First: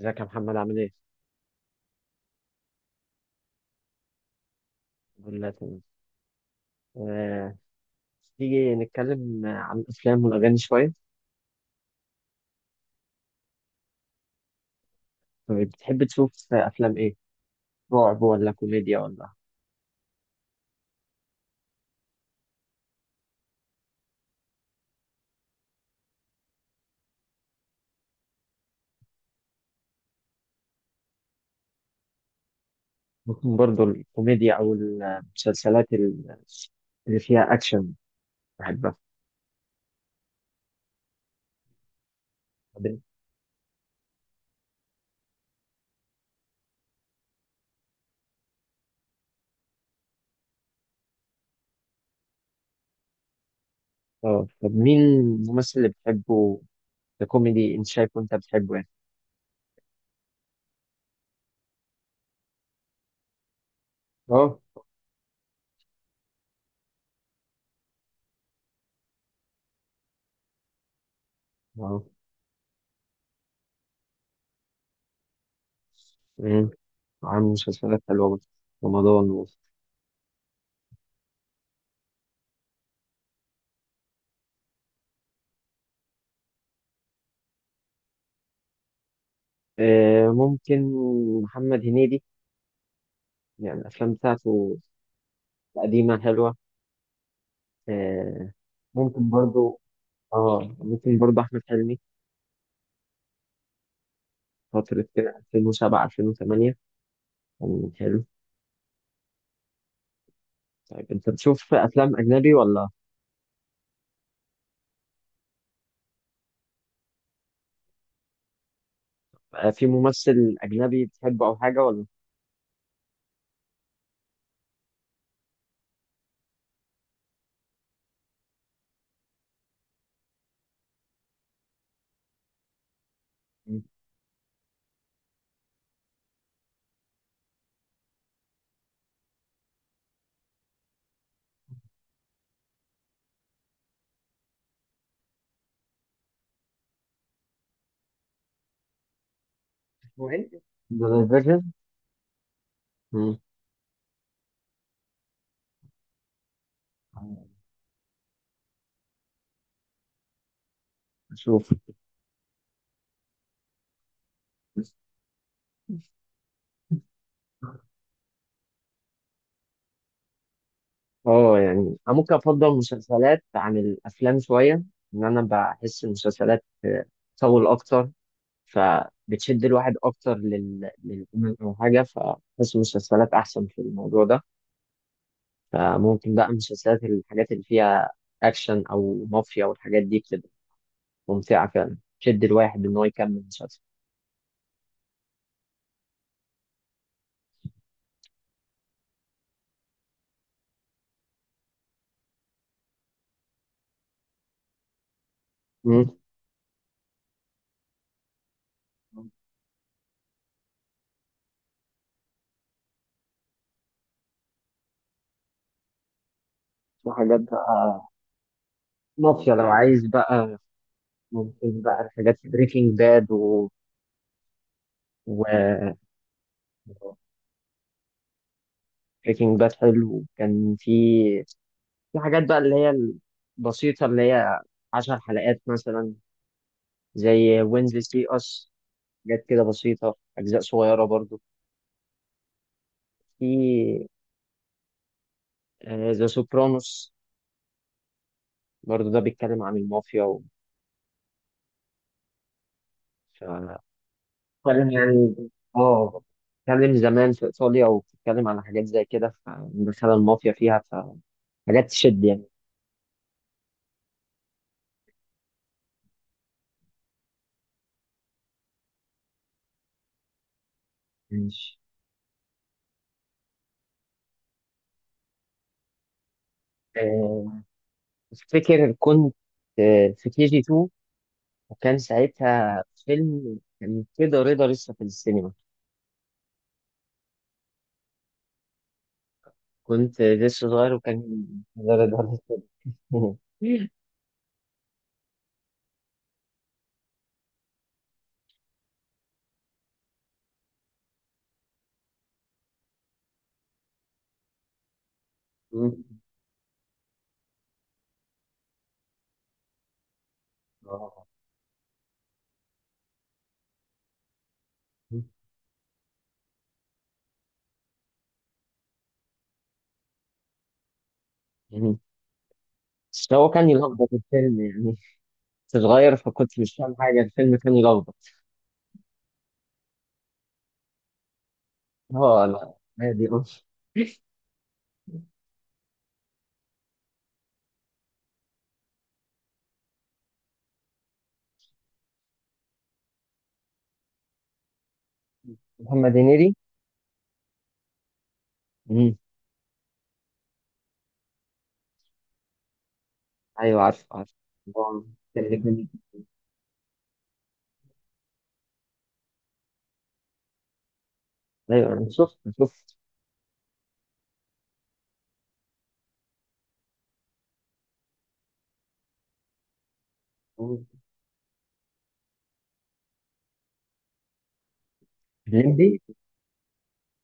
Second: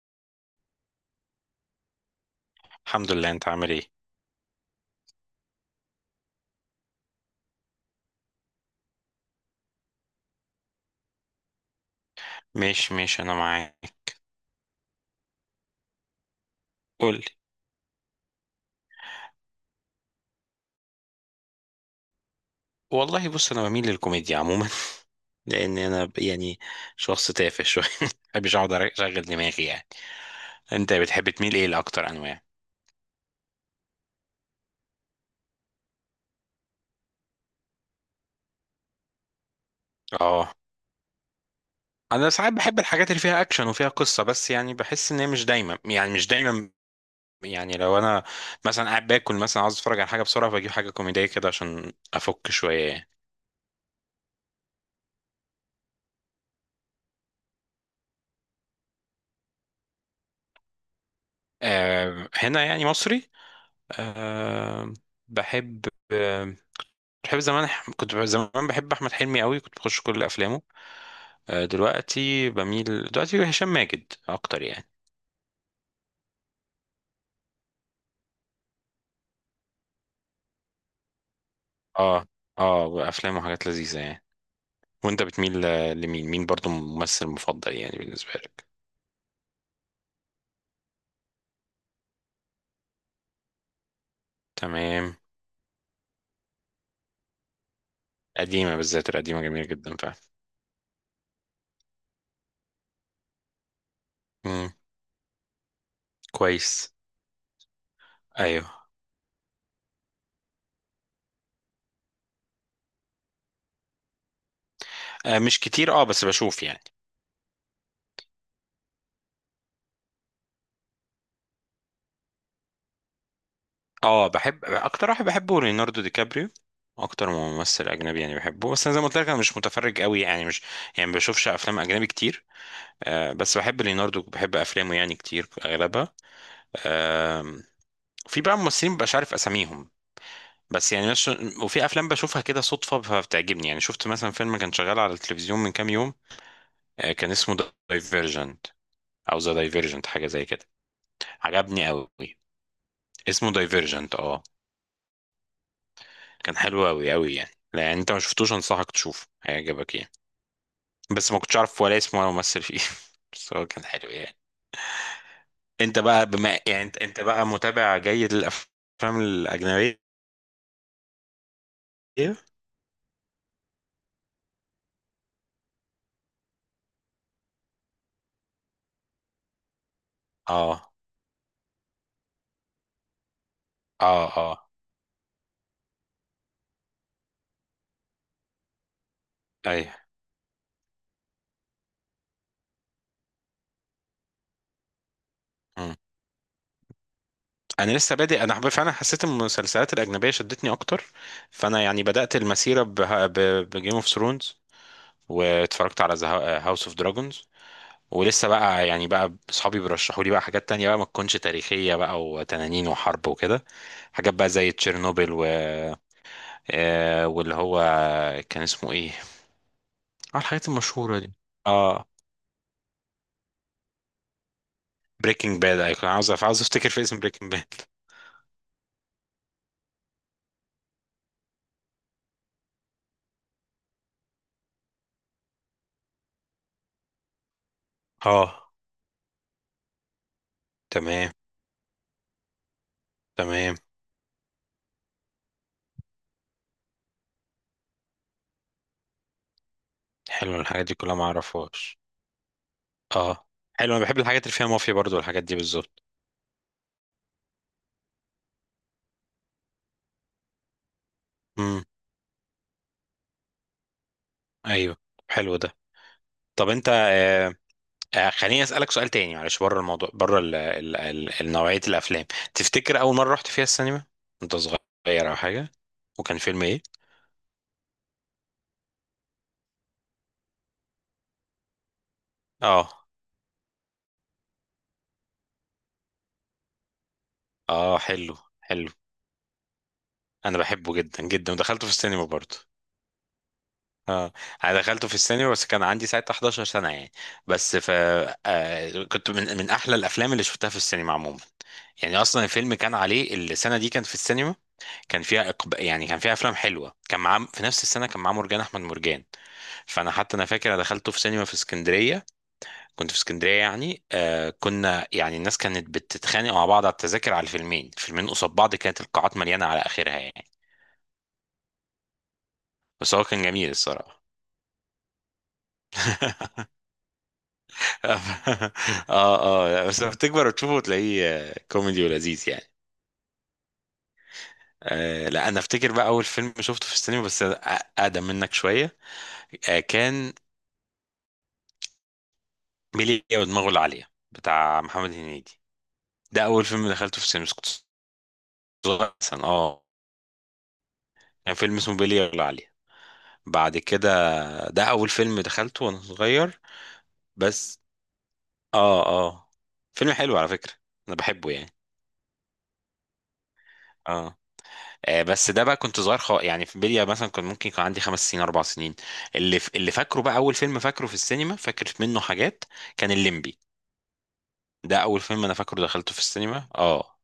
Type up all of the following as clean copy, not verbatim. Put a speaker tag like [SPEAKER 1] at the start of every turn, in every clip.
[SPEAKER 1] ازيك يا محمد عامل ايه؟
[SPEAKER 2] الحمد لله. انت عامل ايه؟
[SPEAKER 1] الحمد لله تمام. آه، تيجي نتكلم عن الأفلام والأغاني شوية.
[SPEAKER 2] ماشي ماشي، انا معاك.
[SPEAKER 1] طيب بتحب تشوف أفلام ايه؟
[SPEAKER 2] قول لي.
[SPEAKER 1] رعب ولا كوميديا ولا؟
[SPEAKER 2] والله بص، انا بميل للكوميديا عموما لان انا يعني شخص تافه شويه. ما بحبش اقعد اشغل دماغي يعني. انت بتحب تميل ايه لاكتر انواع؟
[SPEAKER 1] ممكن برضه الكوميديا أو اللي فيها أكشن بحبها.
[SPEAKER 2] اه، انا ساعات بحب
[SPEAKER 1] طب-
[SPEAKER 2] الحاجات اللي فيها اكشن وفيها قصه، بس يعني بحس ان هي مش دايما، يعني مش دايما. يعني لو انا مثلا قاعد باكل مثلا، عاوز اتفرج على حاجه بسرعه، فاجيب حاجه كوميديه كده عشان افك شويه يعني.
[SPEAKER 1] اه، طب مين الممثل اللي بتحبه ككوميدي، أنت شايفه أنت بتحبه يعني؟
[SPEAKER 2] أه، هنا يعني مصري.
[SPEAKER 1] اه
[SPEAKER 2] أه، بحب بحب زمان، كنت زمان بحب احمد حلمي قوي، كنت بخش كل افلامه.
[SPEAKER 1] اه.
[SPEAKER 2] دلوقتي هشام ماجد اكتر يعني.
[SPEAKER 1] مم، عامل مسلسلات حلوة برضه. رمضان
[SPEAKER 2] اه اه، افلامه حاجات لذيذه يعني. وانت بتميل لمين، مين برضو ممثل مفضل يعني بالنسبه لك؟
[SPEAKER 1] ممكن محمد هنيدي، يعني الأفلام بتاعته
[SPEAKER 2] تمام.
[SPEAKER 1] القديمة حلوة. آه،
[SPEAKER 2] قديمه بالذات،
[SPEAKER 1] ممكن
[SPEAKER 2] القديمه جميله
[SPEAKER 1] برضو،
[SPEAKER 2] جدا فعلا.
[SPEAKER 1] اه ممكن برضو احمد حلمي
[SPEAKER 2] امم
[SPEAKER 1] فترة كده 2007 2008
[SPEAKER 2] كويس.
[SPEAKER 1] كان حلو.
[SPEAKER 2] ايوه.
[SPEAKER 1] طيب انت بتشوف افلام اجنبي ولا؟
[SPEAKER 2] آه مش كتير، اه بس بشوف يعني.
[SPEAKER 1] في ممثل اجنبي بتحبه او حاجة ولا؟
[SPEAKER 2] اه، بحب، اكتر واحد بحبه ليوناردو دي كابريو، اكتر ممثل اجنبي يعني بحبه، بس انا زي ما قلت لك انا مش متفرج قوي، يعني مش، يعني ما بشوفش افلام اجنبي كتير. آه، بس بحب ليوناردو وبحب افلامه يعني كتير اغلبها. آم، في بقى ممثلين مبقاش عارف اساميهم، بس يعني مش... وفي افلام بشوفها كده صدفه فبتعجبني يعني. شفت مثلا فيلم كان شغال على التلفزيون من كام يوم، كان اسمه دايفيرجنت، او ذا دايفيرجنت حاجه
[SPEAKER 1] هو
[SPEAKER 2] زي
[SPEAKER 1] إيه؟
[SPEAKER 2] كده.
[SPEAKER 1] ذا ديفيجن؟
[SPEAKER 2] عجبني قوي، اسمه دايفيرجنت اه. كان حلو قوي قوي يعني، لا يعني انت ما شفتوش، انصحك تشوفه، هيعجبك يعني. بس ما كنتش
[SPEAKER 1] اشوف.
[SPEAKER 2] عارف ولا اسمه ولا ممثل فيه. بس هو كان حلو يعني. انت بقى بما يعني انت بقى متابع جيد للافلام الاجنبيه؟
[SPEAKER 1] اه يعني انا ممكن
[SPEAKER 2] ايه.
[SPEAKER 1] افضل المسلسلات عن الافلام شوية، ان انا بحس المسلسلات تطول اكتر، فبتشد الواحد اكتر
[SPEAKER 2] اه
[SPEAKER 1] او حاجة، فبحس المسلسلات احسن في الموضوع
[SPEAKER 2] اه
[SPEAKER 1] ده.
[SPEAKER 2] اه.
[SPEAKER 1] فممكن بقى مسلسلات الحاجات اللي فيها أكشن أو مافيا
[SPEAKER 2] ايوه.
[SPEAKER 1] والحاجات دي بتبقى ممتعة فعلا، تشد الواحد إن هو يكمل مسلسل.
[SPEAKER 2] مم. انا لسه بادئ، فعلا حسيت ان المسلسلات الاجنبيه شدتني اكتر، فانا يعني بدات المسيره بجيم اوف ثرونز، واتفرجت
[SPEAKER 1] مم.
[SPEAKER 2] على هاوس اوف دراجونز. ولسه بقى يعني، بقى اصحابي بيرشحوا لي بقى حاجات تانية بقى، ما تكونش تاريخيه بقى وتنانين وحرب وكده، حاجات بقى زي تشيرنوبل و
[SPEAKER 1] في حاجات
[SPEAKER 2] واللي هو
[SPEAKER 1] بقى
[SPEAKER 2] كان اسمه ايه.
[SPEAKER 1] مافيا لو عايز
[SPEAKER 2] اه،
[SPEAKER 1] بقى،
[SPEAKER 2] الحاجات المشهوره دي.
[SPEAKER 1] ممكن بقى
[SPEAKER 2] اه،
[SPEAKER 1] الحاجات بريكنج باد و، و
[SPEAKER 2] بريكنج باد. ايوه، عاوز افتكر في اسم بريكنج باد.
[SPEAKER 1] بريكنج باد حلو كان في، في حاجات بقى اللي هي البسيطة اللي هي عشر حلقات مثلا زي وينزلي سي أس،
[SPEAKER 2] اه،
[SPEAKER 1] حاجات كده بسيطة أجزاء صغيرة
[SPEAKER 2] تمام
[SPEAKER 1] برضو.
[SPEAKER 2] تمام.
[SPEAKER 1] في ذا سوبرانوس برضه، ده بيتكلم عن المافيا
[SPEAKER 2] حلو، الحاجات دي كلها ما اعرفهاش.
[SPEAKER 1] ف-
[SPEAKER 2] اه، حلو. انا بحب الحاجات اللي فيها
[SPEAKER 1] بيتكلم
[SPEAKER 2] مافيا برضو،
[SPEAKER 1] يعني،
[SPEAKER 2] والحاجات دي بالظبط.
[SPEAKER 1] اه بيتكلم زمان في إيطاليا وبتتكلم عن حاجات زي كده، فدخل المافيا فيها
[SPEAKER 2] امم
[SPEAKER 1] فحاجات تشد يعني.
[SPEAKER 2] ايوه، حلو ده. طب انت، خليني اسالك سؤال تاني معلش، بره الموضوع، بره
[SPEAKER 1] ماشي.
[SPEAKER 2] نوعيه الافلام. تفتكر اول مره رحت فيها السينما انت صغير او حاجه، وكان فيلم ايه؟
[SPEAKER 1] آه، أفتكر كنت، في كي جي 2، وكان ساعتها
[SPEAKER 2] اه
[SPEAKER 1] فيلم كان كده رضا لسه في السينما.
[SPEAKER 2] اه، حلو حلو.
[SPEAKER 1] كنت
[SPEAKER 2] انا
[SPEAKER 1] لسه صغير
[SPEAKER 2] بحبه
[SPEAKER 1] وكان
[SPEAKER 2] جدا جدا، ودخلته في
[SPEAKER 1] كده رضا
[SPEAKER 2] السينما برضو.
[SPEAKER 1] لسه في
[SPEAKER 2] اه، انا دخلته في السينما بس كان عندي ساعتها 11 سنة يعني. بس ف آه، كنت من احلى الافلام اللي شفتها في السينما عموما، يعني اصلا الفيلم كان عليه السنة دي كان في السينما، كان فيها
[SPEAKER 1] السينما.
[SPEAKER 2] يعني كان فيها افلام حلوه، كان معاه في نفس السنه كان معاه مرجان احمد مرجان. فانا حتى انا فاكر انا دخلته في
[SPEAKER 1] آه.
[SPEAKER 2] سينما في اسكندريه، كنت في اسكندريه يعني. كنا يعني الناس كانت بتتخانق مع بعض على التذاكر، على الفيلمين، قصاد بعض، كانت القاعات مليانه على اخرها يعني، بس هو
[SPEAKER 1] بس
[SPEAKER 2] كان
[SPEAKER 1] هو كان
[SPEAKER 2] جميل
[SPEAKER 1] يلخبط
[SPEAKER 2] الصراحه.
[SPEAKER 1] الفيلم يعني، كنت صغير فكنت مش فاهم حاجة، الفيلم كان يلخبط.
[SPEAKER 2] اه اه. لا، بس لما تكبر وتشوفه تلاقيه كوميدي
[SPEAKER 1] اه
[SPEAKER 2] ولذيذ يعني.
[SPEAKER 1] لا، عادي اه.
[SPEAKER 2] آه لا، انا افتكر بقى اول فيلم شفته في السينما، بس اقدم منك شويه. كان ميليا ودماغه العاليه بتاع محمد هنيدي.
[SPEAKER 1] محمد
[SPEAKER 2] ده
[SPEAKER 1] هنيدي.
[SPEAKER 2] اول فيلم دخلته في السينما بس كنت صغير
[SPEAKER 1] مم.
[SPEAKER 2] مثلا اه. كان فيلم اسمه ميليا العاليه. بعد
[SPEAKER 1] ايوه عارف
[SPEAKER 2] كده،
[SPEAKER 1] عارف.
[SPEAKER 2] ده
[SPEAKER 1] هو
[SPEAKER 2] اول فيلم
[SPEAKER 1] كان
[SPEAKER 2] دخلته
[SPEAKER 1] الاتنين-
[SPEAKER 2] وانا صغير بس. اه اه، فيلم حلو على فكره، انا بحبه يعني.
[SPEAKER 1] ايوه انا شفت شفت.
[SPEAKER 2] اه، بس ده بقى كنت صغير يعني في بلية مثلا، كان ممكن يكون عندي 5 سنين 4 سنين. اللي فاكره بقى اول فيلم
[SPEAKER 1] مم.
[SPEAKER 2] فاكره في السينما، فاكر منه حاجات، كان الليمبي. ده اول فيلم انا فاكره
[SPEAKER 1] الليمبي.
[SPEAKER 2] دخلته في السينما اه.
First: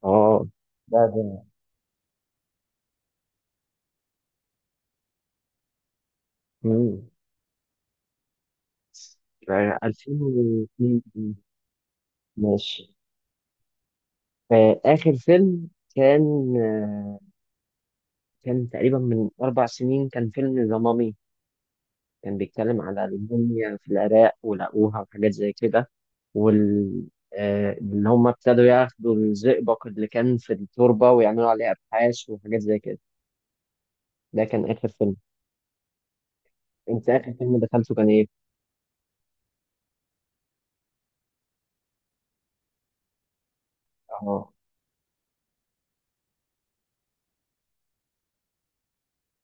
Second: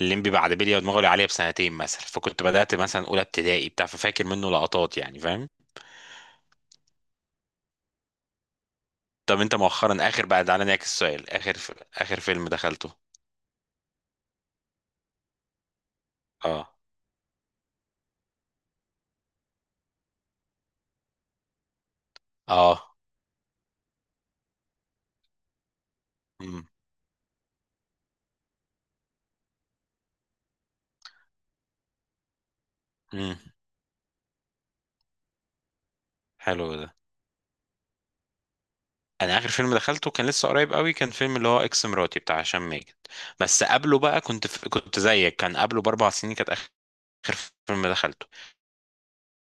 [SPEAKER 2] الليمبي
[SPEAKER 1] اه
[SPEAKER 2] بعد بلية
[SPEAKER 1] ده
[SPEAKER 2] ودماغي
[SPEAKER 1] ده
[SPEAKER 2] عليا بسنتين مثلا، فكنت بدأت مثلا اولى ابتدائي بتاع، ففاكر منه لقطات يعني فاهم.
[SPEAKER 1] مم.
[SPEAKER 2] طب انت
[SPEAKER 1] يعني
[SPEAKER 2] مؤخرا، اخر بقى، تعالى نعكس
[SPEAKER 1] 2002.
[SPEAKER 2] السؤال، اخر اخر فيلم
[SPEAKER 1] ماشي.
[SPEAKER 2] دخلته.
[SPEAKER 1] آخر فيلم كان
[SPEAKER 2] اه
[SPEAKER 1] آه، كان تقريبا من أربع سنين، كان فيلم ذا مامي. كان بيتكلم
[SPEAKER 2] اه،
[SPEAKER 1] على الموميا في العراق ولقوها وحاجات زي كده،
[SPEAKER 2] امم
[SPEAKER 1] وال إن هم ابتدوا ياخدوا الزئبق اللي كان في التربة ويعملوا عليه أبحاث وحاجات زي كده.
[SPEAKER 2] امم
[SPEAKER 1] ده كان آخر فيلم.
[SPEAKER 2] حلو ده.
[SPEAKER 1] أنت آخر فيلم دخلته كان إيه؟
[SPEAKER 2] انا اخر فيلم دخلته كان لسه قريب قوي، كان فيلم اللي هو اكس مراتي بتاع هشام ماجد، بس قبله بقى
[SPEAKER 1] آه.
[SPEAKER 2] كنت زيك، كان قبله ب4 سنين كانت اخر فيلم دخلته.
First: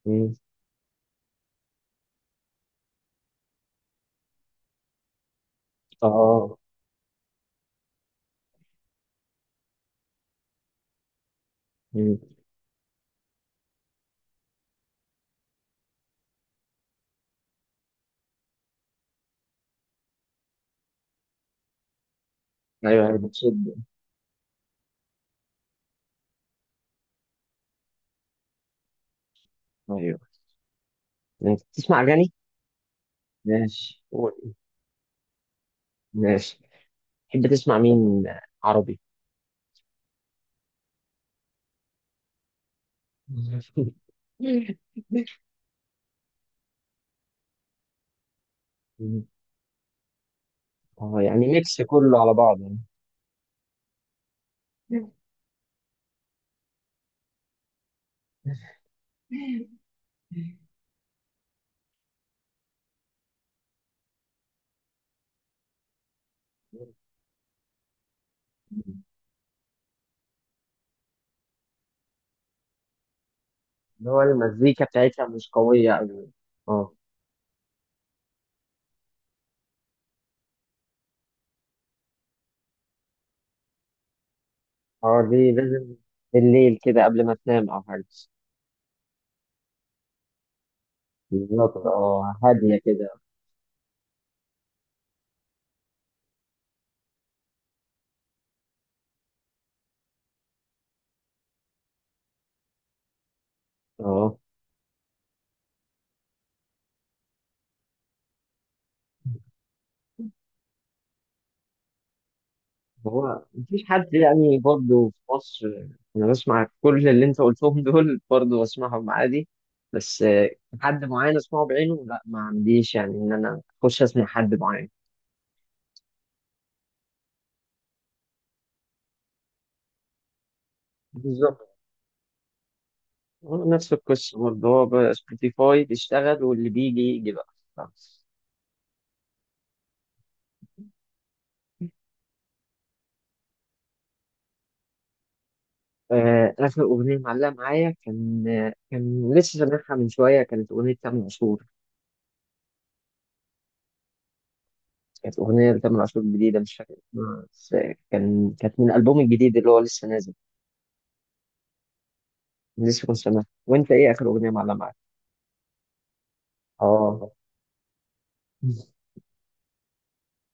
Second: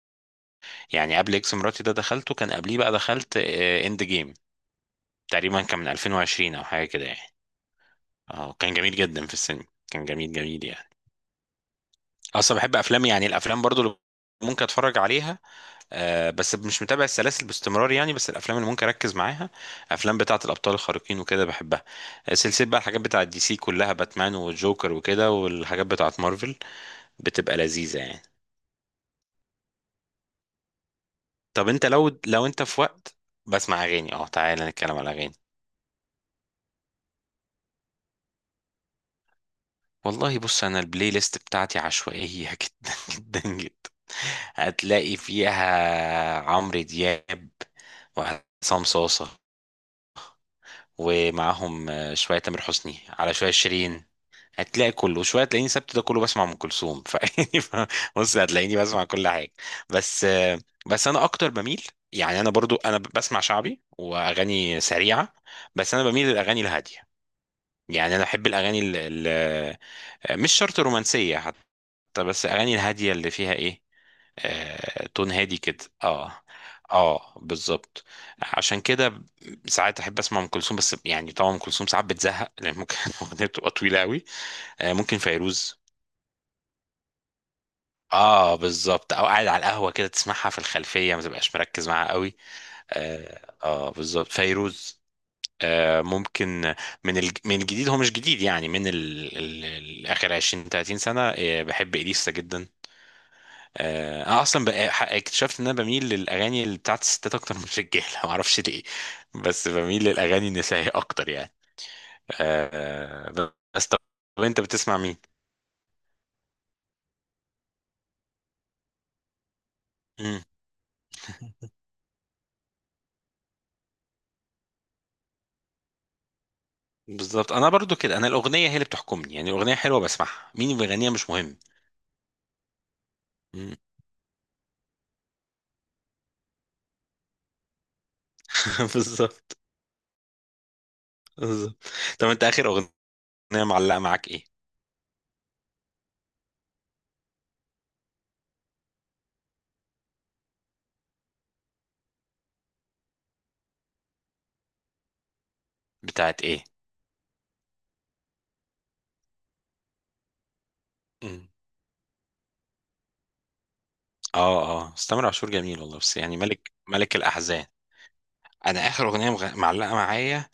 [SPEAKER 1] مم.
[SPEAKER 2] يعني قبل اكس مراتي ده، دخلته كان قبليه بقى، دخلت اند جيم تقريبا كان من 2020
[SPEAKER 1] آه.
[SPEAKER 2] او حاجه كده يعني. اه كان جميل جدا في السينما، كان جميل جميل يعني.
[SPEAKER 1] مم.
[SPEAKER 2] اصلا بحب افلام، يعني الافلام برضو اللي ممكن اتفرج عليها. بس مش متابع السلاسل باستمرار يعني، بس الافلام اللي ممكن اركز معاها افلام بتاعه الابطال الخارقين وكده بحبها. سلسله بقى الحاجات
[SPEAKER 1] أيوه أيوه
[SPEAKER 2] بتاعه DC
[SPEAKER 1] بتشد.
[SPEAKER 2] كلها، باتمان والجوكر وكده، والحاجات بتاعه مارفل بتبقى لذيذه يعني.
[SPEAKER 1] أيوه. أنت
[SPEAKER 2] طب انت
[SPEAKER 1] بتسمع
[SPEAKER 2] لو،
[SPEAKER 1] أغاني؟
[SPEAKER 2] انت في وقت بسمع
[SPEAKER 1] ماشي
[SPEAKER 2] اغاني، اه
[SPEAKER 1] قول.
[SPEAKER 2] تعالى نتكلم على اغاني.
[SPEAKER 1] ماشي، تحب تسمع مين عربي؟
[SPEAKER 2] والله بص، انا البلاي ليست بتاعتي عشوائيه جدا جدا جدا. هتلاقي فيها عمرو دياب وعصام
[SPEAKER 1] مم.
[SPEAKER 2] صاصه،
[SPEAKER 1] آه يعني ميكس
[SPEAKER 2] ومعاهم
[SPEAKER 1] كله على
[SPEAKER 2] شويه تامر
[SPEAKER 1] بعضه.
[SPEAKER 2] حسني على شويه شيرين. هتلاقي كله، وشويه تلاقيني سبت ده كله بسمع ام كلثوم فيعني بص هتلاقيني بسمع كل حاجه. بس بس انا اكتر بميل، يعني انا برضو انا بسمع شعبي واغاني سريعه، بس انا بميل للاغاني الهاديه، يعني انا بحب الاغاني ال ال مش شرط رومانسيه حتى، بس الاغاني الهاديه اللي فيها ايه،
[SPEAKER 1] اللي هو المزيكا بتاعتها
[SPEAKER 2] تون
[SPEAKER 1] مش
[SPEAKER 2] هادي كده
[SPEAKER 1] قوية أوي.
[SPEAKER 2] اه.
[SPEAKER 1] اه.
[SPEAKER 2] اه بالظبط. عشان كده ساعات احب اسمع ام كلثوم، بس يعني طبعا ام كلثوم ساعات بتزهق لان ممكن الاغنيه بتبقى طويله قوي. ممكن
[SPEAKER 1] اه دي
[SPEAKER 2] فيروز.
[SPEAKER 1] لازم بالليل كده قبل ما تنام أو حاجة.
[SPEAKER 2] اه بالظبط، او قاعد على القهوه كده تسمعها في الخلفيه ما تبقاش
[SPEAKER 1] بالظبط،
[SPEAKER 2] مركز معاها
[SPEAKER 1] اه
[SPEAKER 2] قوي.
[SPEAKER 1] هادية كده.
[SPEAKER 2] اه, بالظبط فيروز. ممكن. من الجديد، هو مش جديد يعني، من اخر 20 30 سنه. بحب اليسا جدا.
[SPEAKER 1] اه.
[SPEAKER 2] انا اصلا اكتشفت ان انا بميل للاغاني اللي بتاعت الستات اكتر من الرجاله ما اعرفش ليه. بس بميل للاغاني النسائيه اكتر يعني.
[SPEAKER 1] هو مفيش
[SPEAKER 2] بس طب
[SPEAKER 1] حد يعني
[SPEAKER 2] انت بتسمع
[SPEAKER 1] برضه
[SPEAKER 2] مين؟
[SPEAKER 1] في مصر؟ أنا بسمع كل اللي أنت قلتهم، دول برضه بسمعهم عادي. بس حد معين أسمعه بعينه لا ما عنديش، يعني إن أنا أخش أسمع حد معين.
[SPEAKER 2] بالظبط، انا برضو كده، انا الاغنيه هي اللي بتحكمني، يعني الاغنيه حلوه بسمعها، مين اللي بيغنيها مش مهم.
[SPEAKER 1] بالظبط. هو
[SPEAKER 2] مم.
[SPEAKER 1] نفس القصة برضه، هو بقى سبوتيفاي بيشتغل واللي بيجي يجي
[SPEAKER 2] بالظبط
[SPEAKER 1] بقى.
[SPEAKER 2] بالظبط. طب انت اخر اغنيه معلقه معاك ايه؟
[SPEAKER 1] آخر أغنية معلقة معايا كان، كان لسه سامعها من شوية، كانت أغنية تامر عاشور. كانت أغنية لتامر عاشور
[SPEAKER 2] بتاعت
[SPEAKER 1] جديدة
[SPEAKER 2] ايه؟
[SPEAKER 1] مش فاكر اسمها، بس كان كانت من الألبوم الجديد اللي هو لسه نازل.
[SPEAKER 2] مم.
[SPEAKER 1] لسه كنت سامعها. وأنت إيه آخر أغنية
[SPEAKER 2] اه
[SPEAKER 1] معلقة
[SPEAKER 2] اه،
[SPEAKER 1] معاك؟
[SPEAKER 2] بس تامر عاشور جميل والله، بس يعني ملك
[SPEAKER 1] آه.
[SPEAKER 2] الاحزان. انا اخر اغنيه معلقه معايا،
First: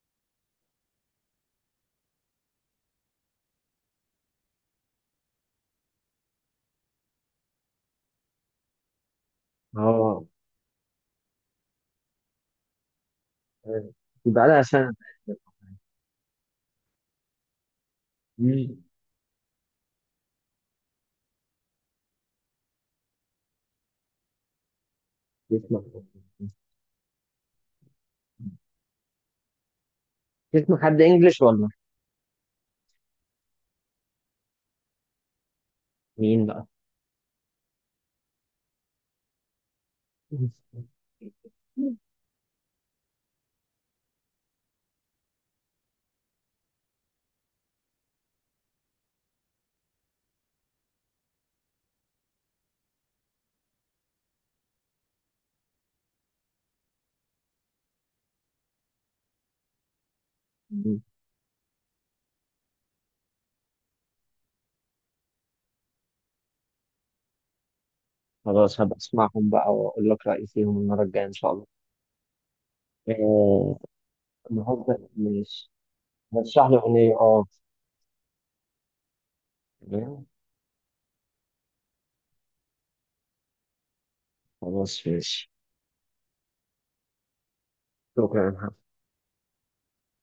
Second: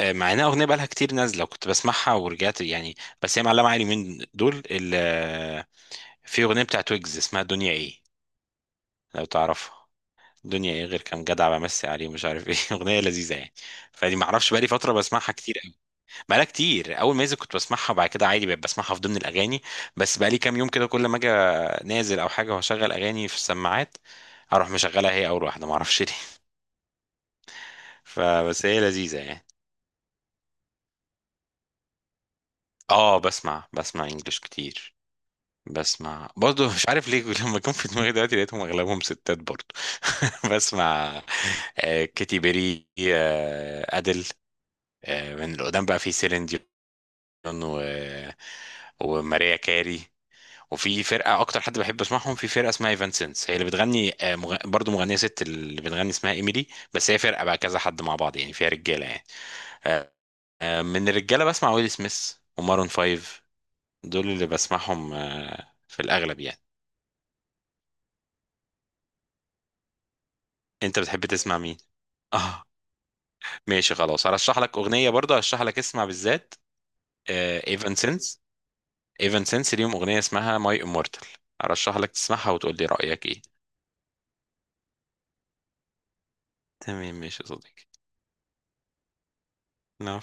[SPEAKER 2] مع انها اغنيه بقالها كتير نازله وكنت بسمعها ورجعت يعني، بس هي معلقه معايا اليومين دول في اغنيه بتاعت ويجز اسمها دنيا ايه، لو تعرفها.
[SPEAKER 1] آه.
[SPEAKER 2] دنيا ايه غير كام جدع بمسي عليه ومش عارف ايه. اغنيه لذيذه يعني،
[SPEAKER 1] آه،
[SPEAKER 2] فدي ما
[SPEAKER 1] يبقى
[SPEAKER 2] اعرفش
[SPEAKER 1] لها
[SPEAKER 2] بقالي فتره
[SPEAKER 1] سنة.
[SPEAKER 2] بسمعها كتير قوي. بقالها كتير، اول ما نزل كنت بسمعها، وبعد كده عادي بقيت
[SPEAKER 1] مم.
[SPEAKER 2] بسمعها في ضمن الاغاني. بس بقالي كام يوم كده كل ما اجي نازل او حاجه واشغل اغاني في السماعات، اروح مشغلها هي اول واحده، ما
[SPEAKER 1] بتسمع.
[SPEAKER 2] اعرفش ليه. فبس هي لذيذه يعني.
[SPEAKER 1] بتسمع حد إنجلش ولا؟
[SPEAKER 2] اه بسمع انجلش كتير. بسمع
[SPEAKER 1] مين بقى؟
[SPEAKER 2] برضه مش عارف ليه لما كان في دماغي دلوقتي لقيتهم اغلبهم ستات برضه. بسمع كيتي بيري، ادل، من اللي قدام بقى في سيلين ديون و... وماريا كاري. وفي فرقة أكتر حد بحب أسمعهم، في فرقة اسمها ايفانسنس هي اللي بتغني، برضو مغنية ست اللي بتغني اسمها إيميلي. بس هي فرقة بقى كذا حد مع بعض يعني فيها رجالة يعني. آه،
[SPEAKER 1] مم.
[SPEAKER 2] من الرجالة بسمع ويل سميث ومارون فايف. دول اللي بسمعهم في الأغلب يعني.
[SPEAKER 1] خلاص هبقى أسمعهم بقى وأقول لك رأيي فيهم
[SPEAKER 2] أنت
[SPEAKER 1] المرة الجاية
[SPEAKER 2] بتحب
[SPEAKER 1] إن شاء
[SPEAKER 2] تسمع
[SPEAKER 1] الله.
[SPEAKER 2] مين؟ آه
[SPEAKER 1] آه،
[SPEAKER 2] ماشي خلاص، هرشح لك
[SPEAKER 1] النهارده
[SPEAKER 2] أغنية برضو، هرشح
[SPEAKER 1] ماشي،
[SPEAKER 2] لك اسمع بالذات
[SPEAKER 1] رشح لي أغنية أه.
[SPEAKER 2] ايفانسنس. ايفن سينس ليهم اغنيه
[SPEAKER 1] تمام،
[SPEAKER 2] اسمها ماي امورتال، ارشح لك تسمعها وتقول لي رايك ايه.
[SPEAKER 1] خلاص ماشي.
[SPEAKER 2] تمام ماشي يا صديقي.
[SPEAKER 1] شكرا.
[SPEAKER 2] نعم.